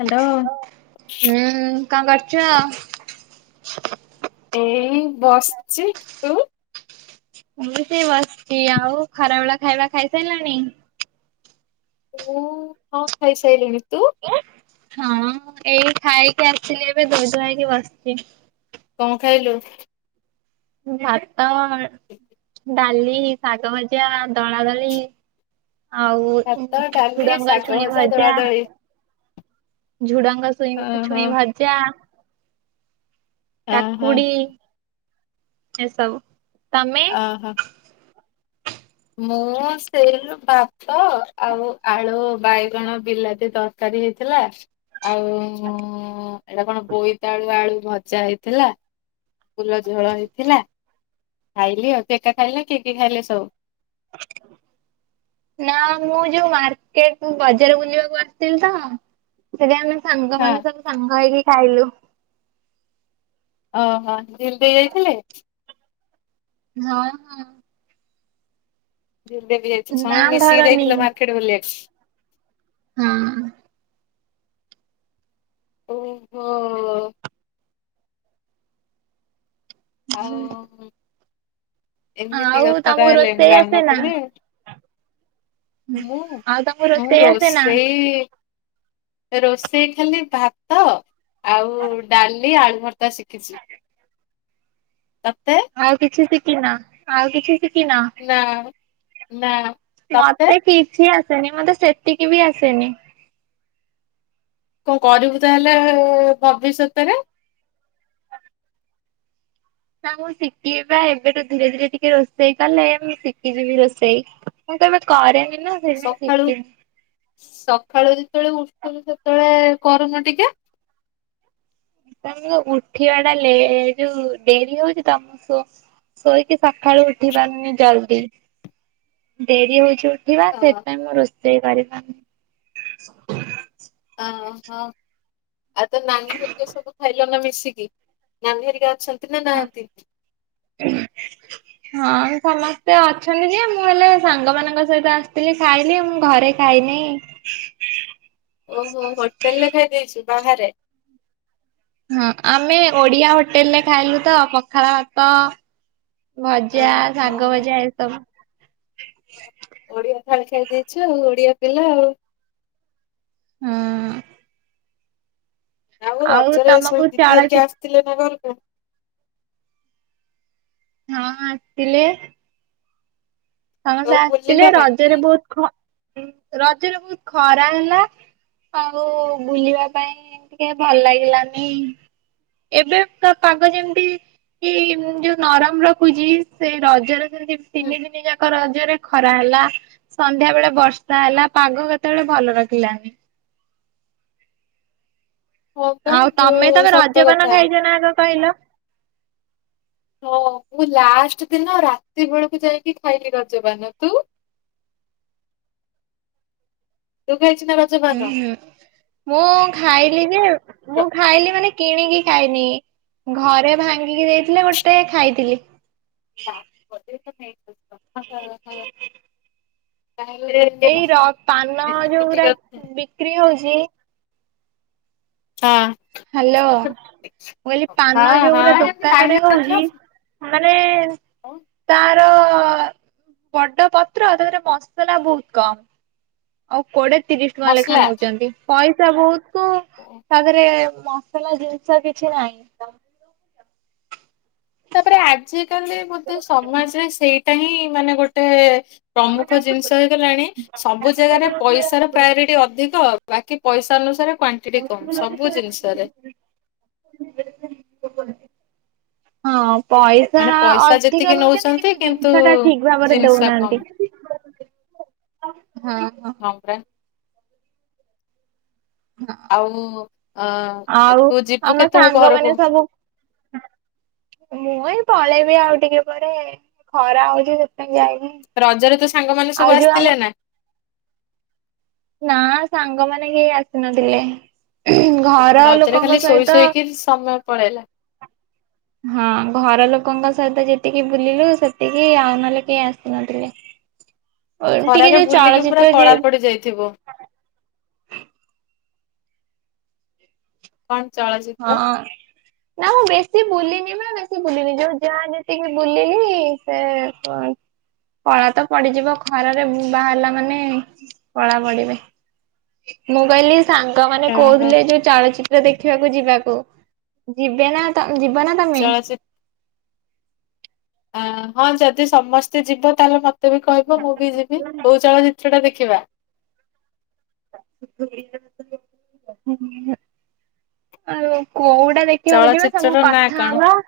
Hello. ହୁଁ କଣ କରୁଛ? ଏଇ ବସଚି ତୁ? ମୁଁ ବି ସେ ବସିଛି ଆଉ ଖରା ବେଳ ଖାଇବା ଖାଇସାରିଲଣି। ମୁଁ ହଁ ଖାଇସାରିଲିଣି ତୁ। ହଁ ଏଇ ଖାଇକି ଆସିଲି ଏବେ ଧୋଇ ଧୂଆ ହେଇକି ବସିଛି। କଣ ଖାଇଲୁ? ଭାତ ଡାଲି ଶାଗ ଭଜା ଦଳାଦଳି। ଆଉ ଭାତ ଡାଲି ଝୁଡଙ୍ଗ ଶାଗ ଛୁଇଁ ଦଳା ଭଜା। ଦଳି। ଝୁଡଙ୍ଗ ସୁଇଁ ଓହୋ ଛୁଇଁ ଭଜା। ଓହୋ କାକୁଡି। ଏସବୁ ତମେ? ଓହୋ। ମୁଁ ସେଇ ଭାତ ଆଉ ଆଳୁ ବାଇଗଣ ବିଲାତି ତର କାରୀ ହେଇଥିଲା ଆଉ ଏଇଟା କଣ ବୋଇତାଳୁ ଆଳୁ ଭଜା ହେଇଥିଲା। ଫୁଲ ଝୋଳ ହେଇଥିଲା ଖାଇଲି ଆଉ ତୁ ଏକା ଖାଇଲୁ ନା କିଏ କିଏ ଖାଇଲେ ସବୁ? [inaudible] ନା ମୁଁ ଯୋଉ ମାର୍କେଟ ବଜାର ବୁଲିବାକୁ ଆସିଥିଲି ତ। ସେଠି ଆମେ ହଁ ସାଙ୍ଗମାନଙ୍କ ସହ ସାଙ୍ଗ ହେଇକି ଖାଇଲୁ। ଓହୋ ଝିଲି ଦେଇ ଯାଇଥିଲେ? ହଁ ହଁ। [unintelligible] ଯାଇଥିଲୁ ନା ସମସ୍ତେ ମିଶିକି ଧରନି ଯାଇଥିଲେ ମାର୍କେଟ ବୁଲି ବାକୁ। ହଁ। ଓହୋ। ଆଉ ଆଉ ଏମିତି କଥା ତମକୁ ତାହେଲେ ମୁଁ ରୋଷେଇ ଆସେ ନା? ଜାଣିନଥିଲି। ମୁଁ ଆଉ ତମକୁ ମୁଁ ରୋଷେଇ ଆସେ ନା? ରୋଷେଇ। ରୋଷେଇ ଖାଲି ଭାତ ଆଉ ଡାଲି ଆଳୁ ଭର୍ତା ଶିଖିଛି। ତତେ। ଆଉ କିଛି ଶିଖି ନ ଆଉ କିଛି ଶିଖି ନ। ନା ମ ନା। ତତେ ମତେ କିଛି ଆସେନି ମତେ ସେତିକି ବି ଆସେନି। କଁ କରିବୁ ତାହେଲେ ଭବିଷ୍ୟତରେ। ନା ମୁଁ ଶିଖିବି ବା ଏବେଠୁ ଧୀରେ ଧୀରେ ଟିକେ ରୋଷେଇ କଲେ ମୁଁ ଶିଖିଯିବି ରୋଷେଇ। ମୁଁ କେବେ କରେନି ନା। ସେଇଥିପାଇଁ ସକାଳୁ ଶିଖିନି। ସକାଳୁ ଯେତେବେଳେ ଉଠୁଛୁ ସେତେବେଳେ କରୁନୁ ଟିକେ। ତ ମୋ ଉଠିବା ଟା ଲେ ଯୋଉ ଡେରି ହଉଛି ତ ମୁଁ ସୋ ଶୋଇକି ସକାଳୁ ଉଠି ପାରୁନି ଜଲଦି ଡେରି ହଉଛି ଉଠ ଉଠିବା ହଁ ସେଇଥି ପାଇଁ ମୁଁ ରୋଷେଇ କରିପାରୁନି। ଆଁ ହ ଆଉ ତ ନାନି ଘରିକ ସବୁ ଖାଇଲ ନା ମିଶିକି। ନାନି ପରିକା ଅଛନ୍ତି ନା ନାହାନ୍ତିିି। ହଁ ସମସ୍ତେ ଅଛନ୍ତି ଯେ ମୁଁ ହେଲେ ସାଙ୍ଗ ମାନଙ୍କ ସହିତ ଆସିଥିଲି ଖାଇଲି ମୁଁ ଘରେ। ଖାଇନି। ଓହୋ ହୋଟେଲ ରେ ଖାଇଦେଇଛୁ ବାହାରେ। ହୁଁ ଆମେ ଓଡିଆ ହୋଟେଲରେ ଖାଇଲୁ ତ ପଖାଳ ଭାତ। ଭଜା ଓହୋ ଶାଗ ଭଜା ଏସବୁ। ଓଡିଆ ଥାାଳି ଖାଇ ଦେଇଛୁ ଆଉ ଓଡିଆ ପିଲା ଆଉ। ହୁଁ। ଆଉ ରଜରେ ସବୁ ତମକୁ ଦିଦି ହେରିକି ଚଳଚି ଆସିଥିଲେ ନା ଘରକୁ। ହଁ ଆସିଥିଲେ। ସବୁ ସମସ୍ତେ ଆସିଥିଲେ ବୁଲିଲ ନା? ରଜରେ ବହୁତ ଖ ଉଁ ରଜରେ ବହୁତ ଖରା ହେଲା। ଆଉ ବୁଲିବା ପାଇଁ ଟିକେ ଭଲ ଲାଗିଲାନି। ଏବେ ପୁରା ପାଗ ଯେମିତି କି ଯୋଉ ନରମ ରଖୁଛି ସେ ରଜରେ। ସେମତି ହୁଁ। ତିନି ଦିନି ଯାକ। ରଜରେ ଖରା ହେଲା ସନ୍ଧ୍ୟା ବେଳେ ବର୍ଷା ହେଲା ପାଗ କେତେବେଳେ ଭଲ ରଖିଲାନି। ହଁ ପା ଆଉ ତମେ ଯୋଉ ତମେ ସତ ରଜପାନ କଥା। ଖାଇଛ ନା ଆଗ କହିଲ। ହଁ ମୁଁ ଲାଷ୍ଟ ଦିନ ରାତି ବେଳକୁ ଯାଇକି ଖାଇଲି ରଜପାନ ତୁ। ତୁ ଖାଇଛୁ ନା ର ଉଁ ହୁଁ। ମୁଁ ଖାଇଲି ଯେ ମୁଁ ର- ଖାଇଲି ମାନେ କିଣିକି ଖାଇନି। ଘରେ ଭାଙ୍ଗିକି ଦେଇଥିଲେ ଗୋଟେ ଖାଇଥିଲି। [inaudible] ତାହେଲେ। ହଁ ଏଇ ର ପାନ ଯୋଉଗୁରା ବିକ୍ରି ହଉଛି। ହଁ। ହାଲୋ ମୁଁ କହିଲି ପାନ ଯୋଉ ଗୁରା ଦୋକାନରେ ହଁ ହଉଛି। ମାନେ। ହଁ ତାର ବଡ ପତ୍ର, ତା ଦେହେରେ ମସଲା ବହୁତ କମ୍। ଆଉ କୋଡିଏ ତିରିଶ ଟଙ୍କା ଲେଖା ମସଲା ନଉଛନ୍ତି, ପଇସା ବହୁତ ତା ଦେହେରେ ମସଲା ଜିନିଷ କିଛି ନାହିଁ। ତାପରେ ଆଜିକାଲି ବୋଧେ ସମାଜରେ, ସେଇଟା ହିଁ ମାନେ ଗୋଟେ ପ୍ରମୁଖ ଜିନିଷ ହେଇଗଲାଣି, ସବୁ ଜାଗାରେ ପଇସାର ପ୍ରାୟୋରିଟି ଅଧିକ। ବାକି ପଇସା ଅନୁସାରେ କ୍ଵାଣ୍ଟିଟି କମ୍ ସବୁ ଜିନିଷରେ। ହଁ ପଇସା ମାନେ ପଇସା ଅଧିକ ଯେତିକି ନଉଛନ୍ତି, କିନ୍ତୁ ଜିନିଷଟା ଠିକ୍ ଭାବରେ ଜିନିଷ ଦଉନାହାନ୍ତି। କମ୍। ହଁ- ହଁ। ହଁ ଆଉ ଅ ଆଉ ତୁ ଯିବୁ ଆମ କେତେବେଳେ ସାଙ୍ଗମାନେ ଘରକୁ? ସବୁ ମୁଁ ଏଇ ପଳେଇବି ଆଉ ଟିକେ ପରେ, ଖରା ହଉଛି ସେଥିପାଇଁ ଯାଇନି। ରଜରେ ତୋ ସାଙ୍ଗମାନେ ସବୁ ଆଉ ଯୋଉ ଆମ ଆସିଥିଲେ ନା? ନା ସାଙ୍ଗମାନେ କେହି ଆସିନଥିଲେ। ଘର ରଜରେ ଲୋକଙ୍କ ଖାଲି ଶୋଇ ସହିତ ଶୋଇକି ସମୟ ପଳେଇଲା। ହଁ ଘର ଲୋକଙ୍କ ସହିତ ଯେତିକି ବୁଲିଲୁ ସେତିକି, ଆଉ ନହେଲେ କେହି ଆସିନଥିଲେ। ଟିକେ ଯୋଉ ଚଳଚିତ୍ର ଯେ ଯାଇଥିବ କଣ ଚଳଚି ହଁ। ନାଁ ମୁଁ ବେଶୀ ବୁଲିିନି ମ ବେଶୀ ବୁଲିିନି, ଯୋଉ ଯାହା ଯେତିକି ବୁଲିଲି ସେ କଣ କଳା ତ ପଡିଯିବ, ଖରାରେ ବାହାରିଲା ମାନେ କଳା ପଡିବେ। ମୁଁ କହିଲି ସାଙ୍ଗମାନେ ଓହୋ। କହୁଥିଲେ ଯୋଉ ଚଳଚିତ୍ର ଦେଖିବାକୁ ଯିବାକୁ, ଯିବେ ନା ଯିବ ନା ତମେ? ଚଳଚି ଆ ହଁ ଯଦି ସମସ୍ତେ ଯିବ, ତାହେଲେ ମତେ ବି କହିବ ମୁଁ ବି ଯିବି। କୋଉ ଚଳଚିତ୍ର ଟା ଦେଖିବା? [inaudible] ଆଉ କୋଉଟା ଦେଖିବାକୁ ଯିବା ସବୁ ଚଳଚିତ୍ରର ନାଁ କଥା କଣ? ହବା?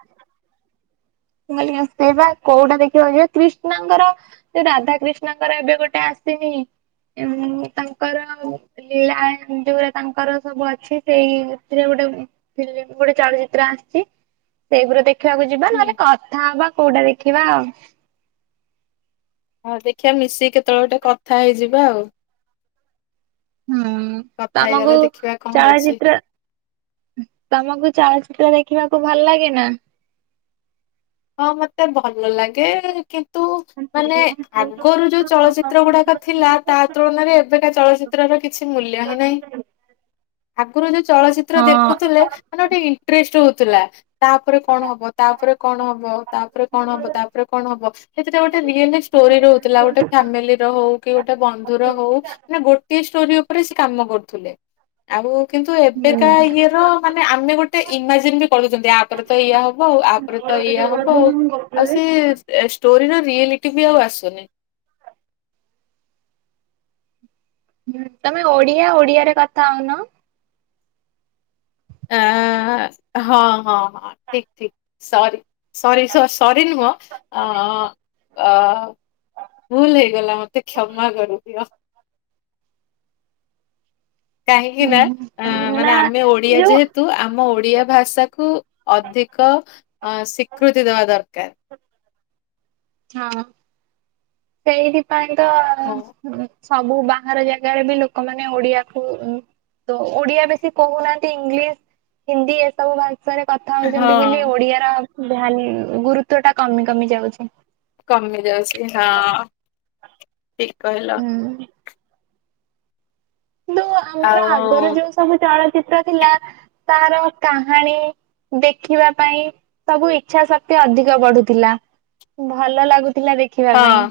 ମାନେ ସେ ବା କୋଉଟା ଦେଖିବାକୁ ଯିବା, କ୍ରିଷ୍ଣାଙ୍କର ସେ ରାଧା କ୍ରିଷ୍ଣଙ୍କର ଏବେ ଗୋଟେ ଆସିନି, ଉଁ ତାଙ୍କର ଲୀଳା ଯୋଉ ଗୁରା ତାଙ୍କର ସବୁ ଅଛି, ସେଇଥିରେ ଗୋଟେ ଫିଲ୍ମ ଗୋଟେ ଚଳଚିତ୍ର ଆସିଛି, ସେଇଗୁରା ଦେଖ ଦେଖିବାକୁ ଯିବା, ହୁଁ ନହେଲେ କଥା ହବା କୋଉଟା ଦେଖିବା ଆଉ? ହଁ ଦେଖିଆ ମିଶିକି କେତେବେଳେ ଗୋଟେ କଥା ହେଇଯିବା ଆଉ। ହୁଁ କଥା ହେଇଗଲେ ତମକୁ ଦେଖିବା କଣ ହଉଛି ଚଳଚିତ୍ର ତମକୁ ଚଳଚିତ୍ର ଦେଖିବାକୁ ଭଲ ଲାଗେ ନା? ହଁ ମତେ ଭଲ ଲାଗେ, କିନ୍ତୁ ମାନେ ଆଗରୁ ଯୋଉ ଚଳଚିତ୍ର ଗୁଡାକ ଥିଲା, ତା ତୁଳନାରେ ଏବେକା ଚଳଚିତ୍ରର କିଛି ମୂଲ୍ୟ ହିଁ ନାହିଁ। ଆଗରୁ ଯୋଉ ଚଳଚି ତ୍ର ହଁ। ଦେଖୁଥିଲେ ମାନେ ଗୋଟେ ଇଣ୍ଟରେଷ୍ଟ ହଉଥିଲା, ତାପରେ କଣ ହବ ତାପରେ କଣ ହବ ହବ, ତାପରେ କଣ ହବ, ତାପରେ କଣ ହବ? ସେଥିରେ ଗୋଟେ ରିଅଲ ଷ୍ଟୋରି ରହୁଥିଲା, ଗୋଟେ ଫ୍ୟାମିଲିର ହଉ, କି ଗୋଟେ ବନ୍ଧୁର ହଉ। ମାନେ ଗୋଟିଏ ଷ୍ଟୋରି ଉପରେ ସେ କାମ କରୁଥିଲେ। ଆଉ କିନ୍ତୁ ଏବେକା ଇଏର ମାନେ ଆମେ ଗୋଟେ ଇମାଜିନ୍ ବି କରୁଛନ୍ତି, ଆପରେ ତ ଏଇଆ ହବ ଆଉ। ଆ ପରେ ତ ଇୟା ହବ ଆଉ, ଆଉ ସେ ଷ୍ଟୋରିର ରିୟେଲିଟି ହିଁ ଆଉ ଆସୁନି। ହୁଁ, ତମେ ଓଡିଆ ଓଡିଆରେ କଥା ହଉନ? ଆଁ-ଆଁ-ଆଁ ହଁ ହଁ ହଁ ଠିକ୍ ଠିକ୍। ସରି ସରି ସ ସରି ନୁହଁ ଅଁ-ଅଁ ଅ-ଅ ଭୁଲ ହେଇଗଲା, ମତେ କ୍ଷମା କରିଦିଅ। କାହିଁକି ନା ମାନେ ନା ଆମେ ଓଡିଆ ଯୋଉ ଯେହେତ୍ ତ ଆମ ଓଡିଆ ଭାଷାକୁ ଅଧିକ ଅ ସ୍ୱୀକୃତି ଦେବା ଦରକାର। ହ [inaudible] ହଁ। ସେଇଥିପାଇଁ ତ ହଁ ହୁଁ, ସବୁ ବାହାର ଜାଗାରେ ବି ଲୋକମାନେ ଓଡିଆକୁ ଉଁ ତ ଓଡିଆ ବେଶୀ କହୁନାହାନ୍ତି ଇଂଲିଶ, ହିନ୍ଦୀ ଏସବୁ ଭାଷ୍ ଭାଷାରେ କଥା ହଉଛନ୍ତି ବୋଲି ହଁ ଓଡିଆର ଭ୍ୟାଲ୍ ଗୁରୁତ୍ୱଟା କମି କମି ଯାଉଛି। କମି ଯାଉଛି, ହଁଅଅ ଠିକ୍ କହିଲ। ହୁଁ। କିନ୍ତୁ ଆମର ଆଉ ଆଗରୁ ଯୋଉ ସବୁ ଚଳଚ୍ଚିତ୍ର ଥିଲା ତାର କାହାଣୀ ଦେଖିବା ପାଇଁ ସବୁ ଇଚ୍ଛା ଶକ୍ତି ଅଧିକ ବଢୁଥିଲା। ଭଲ ଲାଗୁଥିଲା ଦେଖ୍ ଦେଖିବା ହଁ ପାଇଁ,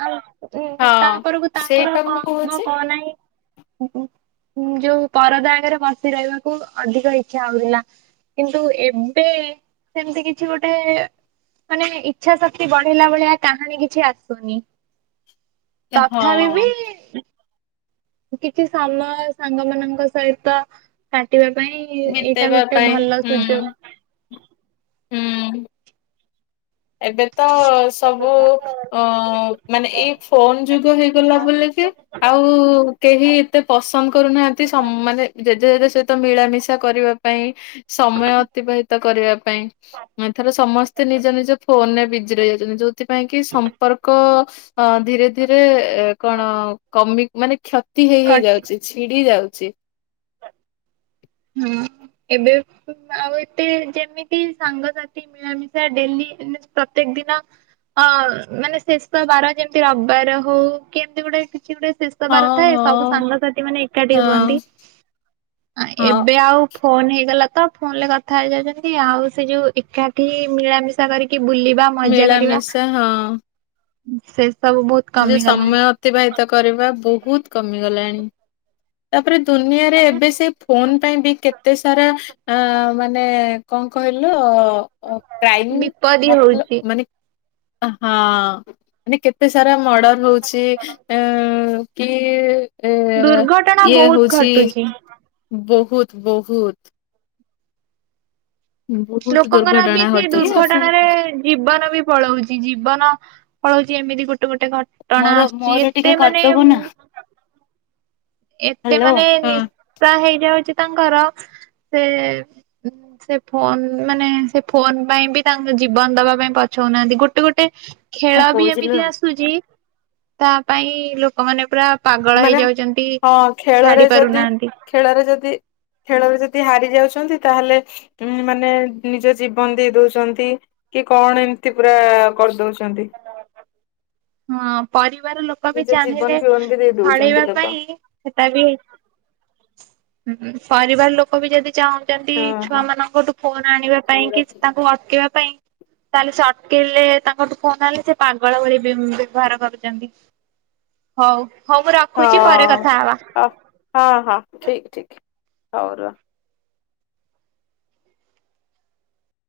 ଆଉ ହଁ ତା ପରକୁ ତାଙ୍କର ସେଇଟା ମୁଁ କଣ ହବ କହୁଛି କଣ ନାହିଁ [inaudible] ଯୋଉ ପରଦା ଆଗରେ ବସି ରହିବାକୁ ଅଧିକ ଇଚ୍ଛା ହଉଥିଲା। କିନ୍ତୁ ଏବେ ସେମିତି କିଛି ଗୋଟେ ମାନେ ଇଚ୍ଛା ଶକ୍ତି ବଢେଇଲା ଭଳିଆ କାହାଣୀ କିଛି ଆସୁନି। ତଥାପି ହଁଅ। ବି କିଛି ସମୟ ସାଙ୍ଗ ମାନଙ୍କ ସହିତ କାଟିବା ପାଇଁ-ଇ-ଇ ଏଇଟା ବିତେଇବା ଗୋଟେ ପାଇଁ ଭଲ ହୁଁ ସୁଯୋଗ। ହୁଁ। ଏବେ ତ [inaudible] ସବୁ ଅ-ଅ-ଅ ମାନେ ଏଇ ଫୋନ୍ ଯୁଗ ହେଇଗଲା ବୋଲିକି ଆଉ-ଉ-ଉ କେହି ଏତେ ପସନ୍ଦ କରୁନାହାନ୍ତି ସମ୍ ମାନେ ଜେଜେ ଜେଜେ ସହିତ ମିଳାମିଶା କରିବାକୁ। ପାଇଁ ସମୟ ଅତିବାହିତ କରିବା ପାଇଁ, ଏଥର ସମସ୍ତେ ନିଜ ନିଜ ଫୋନରେ ବିଜି ରହି ଯାଉଛନ୍ତି ଯୋଉଥିପାଇଁ କି ସମ୍ପର୍କ ହଁ ଧୀରେ ଧୀରେ ଏ କଣ କମି ମାନେ କ୍ଷତ୍ କ୍ଷତି ହେଇ ହେଇ କଟି ଯାଉଛି ଛିଡି ଯାଉଛି। ହୁଁ ଉ ଏବେ ଆଉ ଏତେ ଯେମିତି ସାଙ୍ଗସାଥି ମିଳାମିଶା ଡେଲି ପ୍ରତ୍ୟେକ ଦିନ ହଁ, ମାନେ ଶେଷ ବାର ଯେମିତି ରବିବାର ହଉ କି ଏମିତି ଗୋଟେ କିଛି ଗୋଟେ ଶେଷ୍ ଶେଷବାର ହଁ ଥାଏ ସବୁ ହଁ ସାଙ୍ଗସାଥି ମାନେ ଏକାଠି ହଁ ହୁଅନ୍ତି। ହଁ ଏବେ ଆଉ ଫୋନ ହେଇଗଲା ତ ଫୋନରେ କଥା ହେଇଯାଉଚନ୍ତି ଆଉ ସେ ଯଉ ଏକାଠି ମିଳାମିଶା କରିକି ବୁଲିବା ମଜା କରିବା ମିଳାମିଶା ହଁ। ସେ ସବୁ ବହୁତ୍ ସେ ଯେଉ ସମୟ ଅତିବାହିତ କରିବା ବହୁତ କମିଗଲାଣି। ତାପରେ ଦୁନିଆରେ ଏବେ ସିପ୍ ଫୋନ ପାଇଁ ବି କେତେ ସାରା ଆ ମାନେ କଣ କହିଲ ଅ କ୍ରାଇମ୍ ବିପଦ ମତଲବ୍ ହଉଛି ମାନେ ହଁ। ମାନେ କେତେ ସାରା ମର୍ଡର ହଉଚି ଅ କି ଏ ଦୁର୍ଘଟଣା ଇଏ ବହୁତ ହଉଚି ଘଟୁଛି। ବହୁତ- ବହୁତ୍। ବହୁତ ଲୋକଙ୍କରବି ଦୁର୍ଘଟଣା ଘଟ ଇଏ ସେଇଦୁର୍ଘଟଣାରେ ଜୀବନବି ପଳଉଚି ଜୀବନ ପଳଉଚି ଏମିତି ଗୋଟେ ଗୋଟେ ଘ ଘଟଣା ମୋର ଆସୁଚି ମୋର ଟିକେ ଏତେ ମାନେ କରିଦବୁ ମୁଁ ନା ଏତେ ହ୍ୟାଲୋ ମାନେ କଣ ନିଶା ହେଇଯାଉଚି ତାଙ୍କର ସେ [inaudible] ସେଫୋନ୍ ମାନେ ସେଫୋନ୍ ପାଇଁବି ତାଙ୍କ ଜୀବନ ଦବା ପାଇଁ ପଛଉନାହାନ୍ତି ଗୋଟେ ଗୋଟେ ଖେଳବି କହୁଥିଲୁ? ଏମିତି ଆସୁଚି ତାପାଇଁ ଲୋକମାନେ ପୁରା ପାଗଳ ମାନେ ହେଇଯାଉଚନ୍ତି। ହଁ ଖେଳରେ ଯଦି, ଖେଳରେ ଯଦି, ଖେଳରେ ଯଦି ହାରି ଯାଉଛନ୍ତି ତାହେଲେ ଉମ୍ ମାନେ ନିଜ ଜୀବନ ଦେଇ ଦଉଚନ୍ତି। କି କଣ ଏମିତି ପୁରା କରିଦଉଚନ୍ତି। ହଁ ପରିବାର ଲୋକବି ନିଜ ଚାହିଁଲେ ଜୀବନ ଫିବନ ବି ଦେଇ ଦଉଛନ୍ତି ଛାଡ଼େଇବା ଲୋକ ପାଇଁ ହେଟାବି ହୁଁ ପରିବାର ଲୋକବି ଯଦି ଚାହୁ ଚନ୍ତି ହଁ ହଁ। ଛୁଆ ମାନଙ୍କଠୁ ଫୋନ୍ ଆଣିବା ହଉ ପାଇଁକି ରଖୁଛି। ତାଙ୍କୁ ଅଟକେଇବା ପାଇଁ ତାହେଲେସେ ଅଟ୍କେଇଲେ ତାଙ୍କଠୁ ଫୋନ୍ ଆଣିଲେ ସେପାଗଳ ଭଳି ବି ବ୍ୟବହାର କରୁଚନ୍ତି ହଉ। ହଉ ମୁଁ ରଖୁଚି ପରେ ହଁ କଥା ହବା। ହଁ ହଁ, ହଁ ଠିକ୍ ଠିକ୍ ହଉ ର।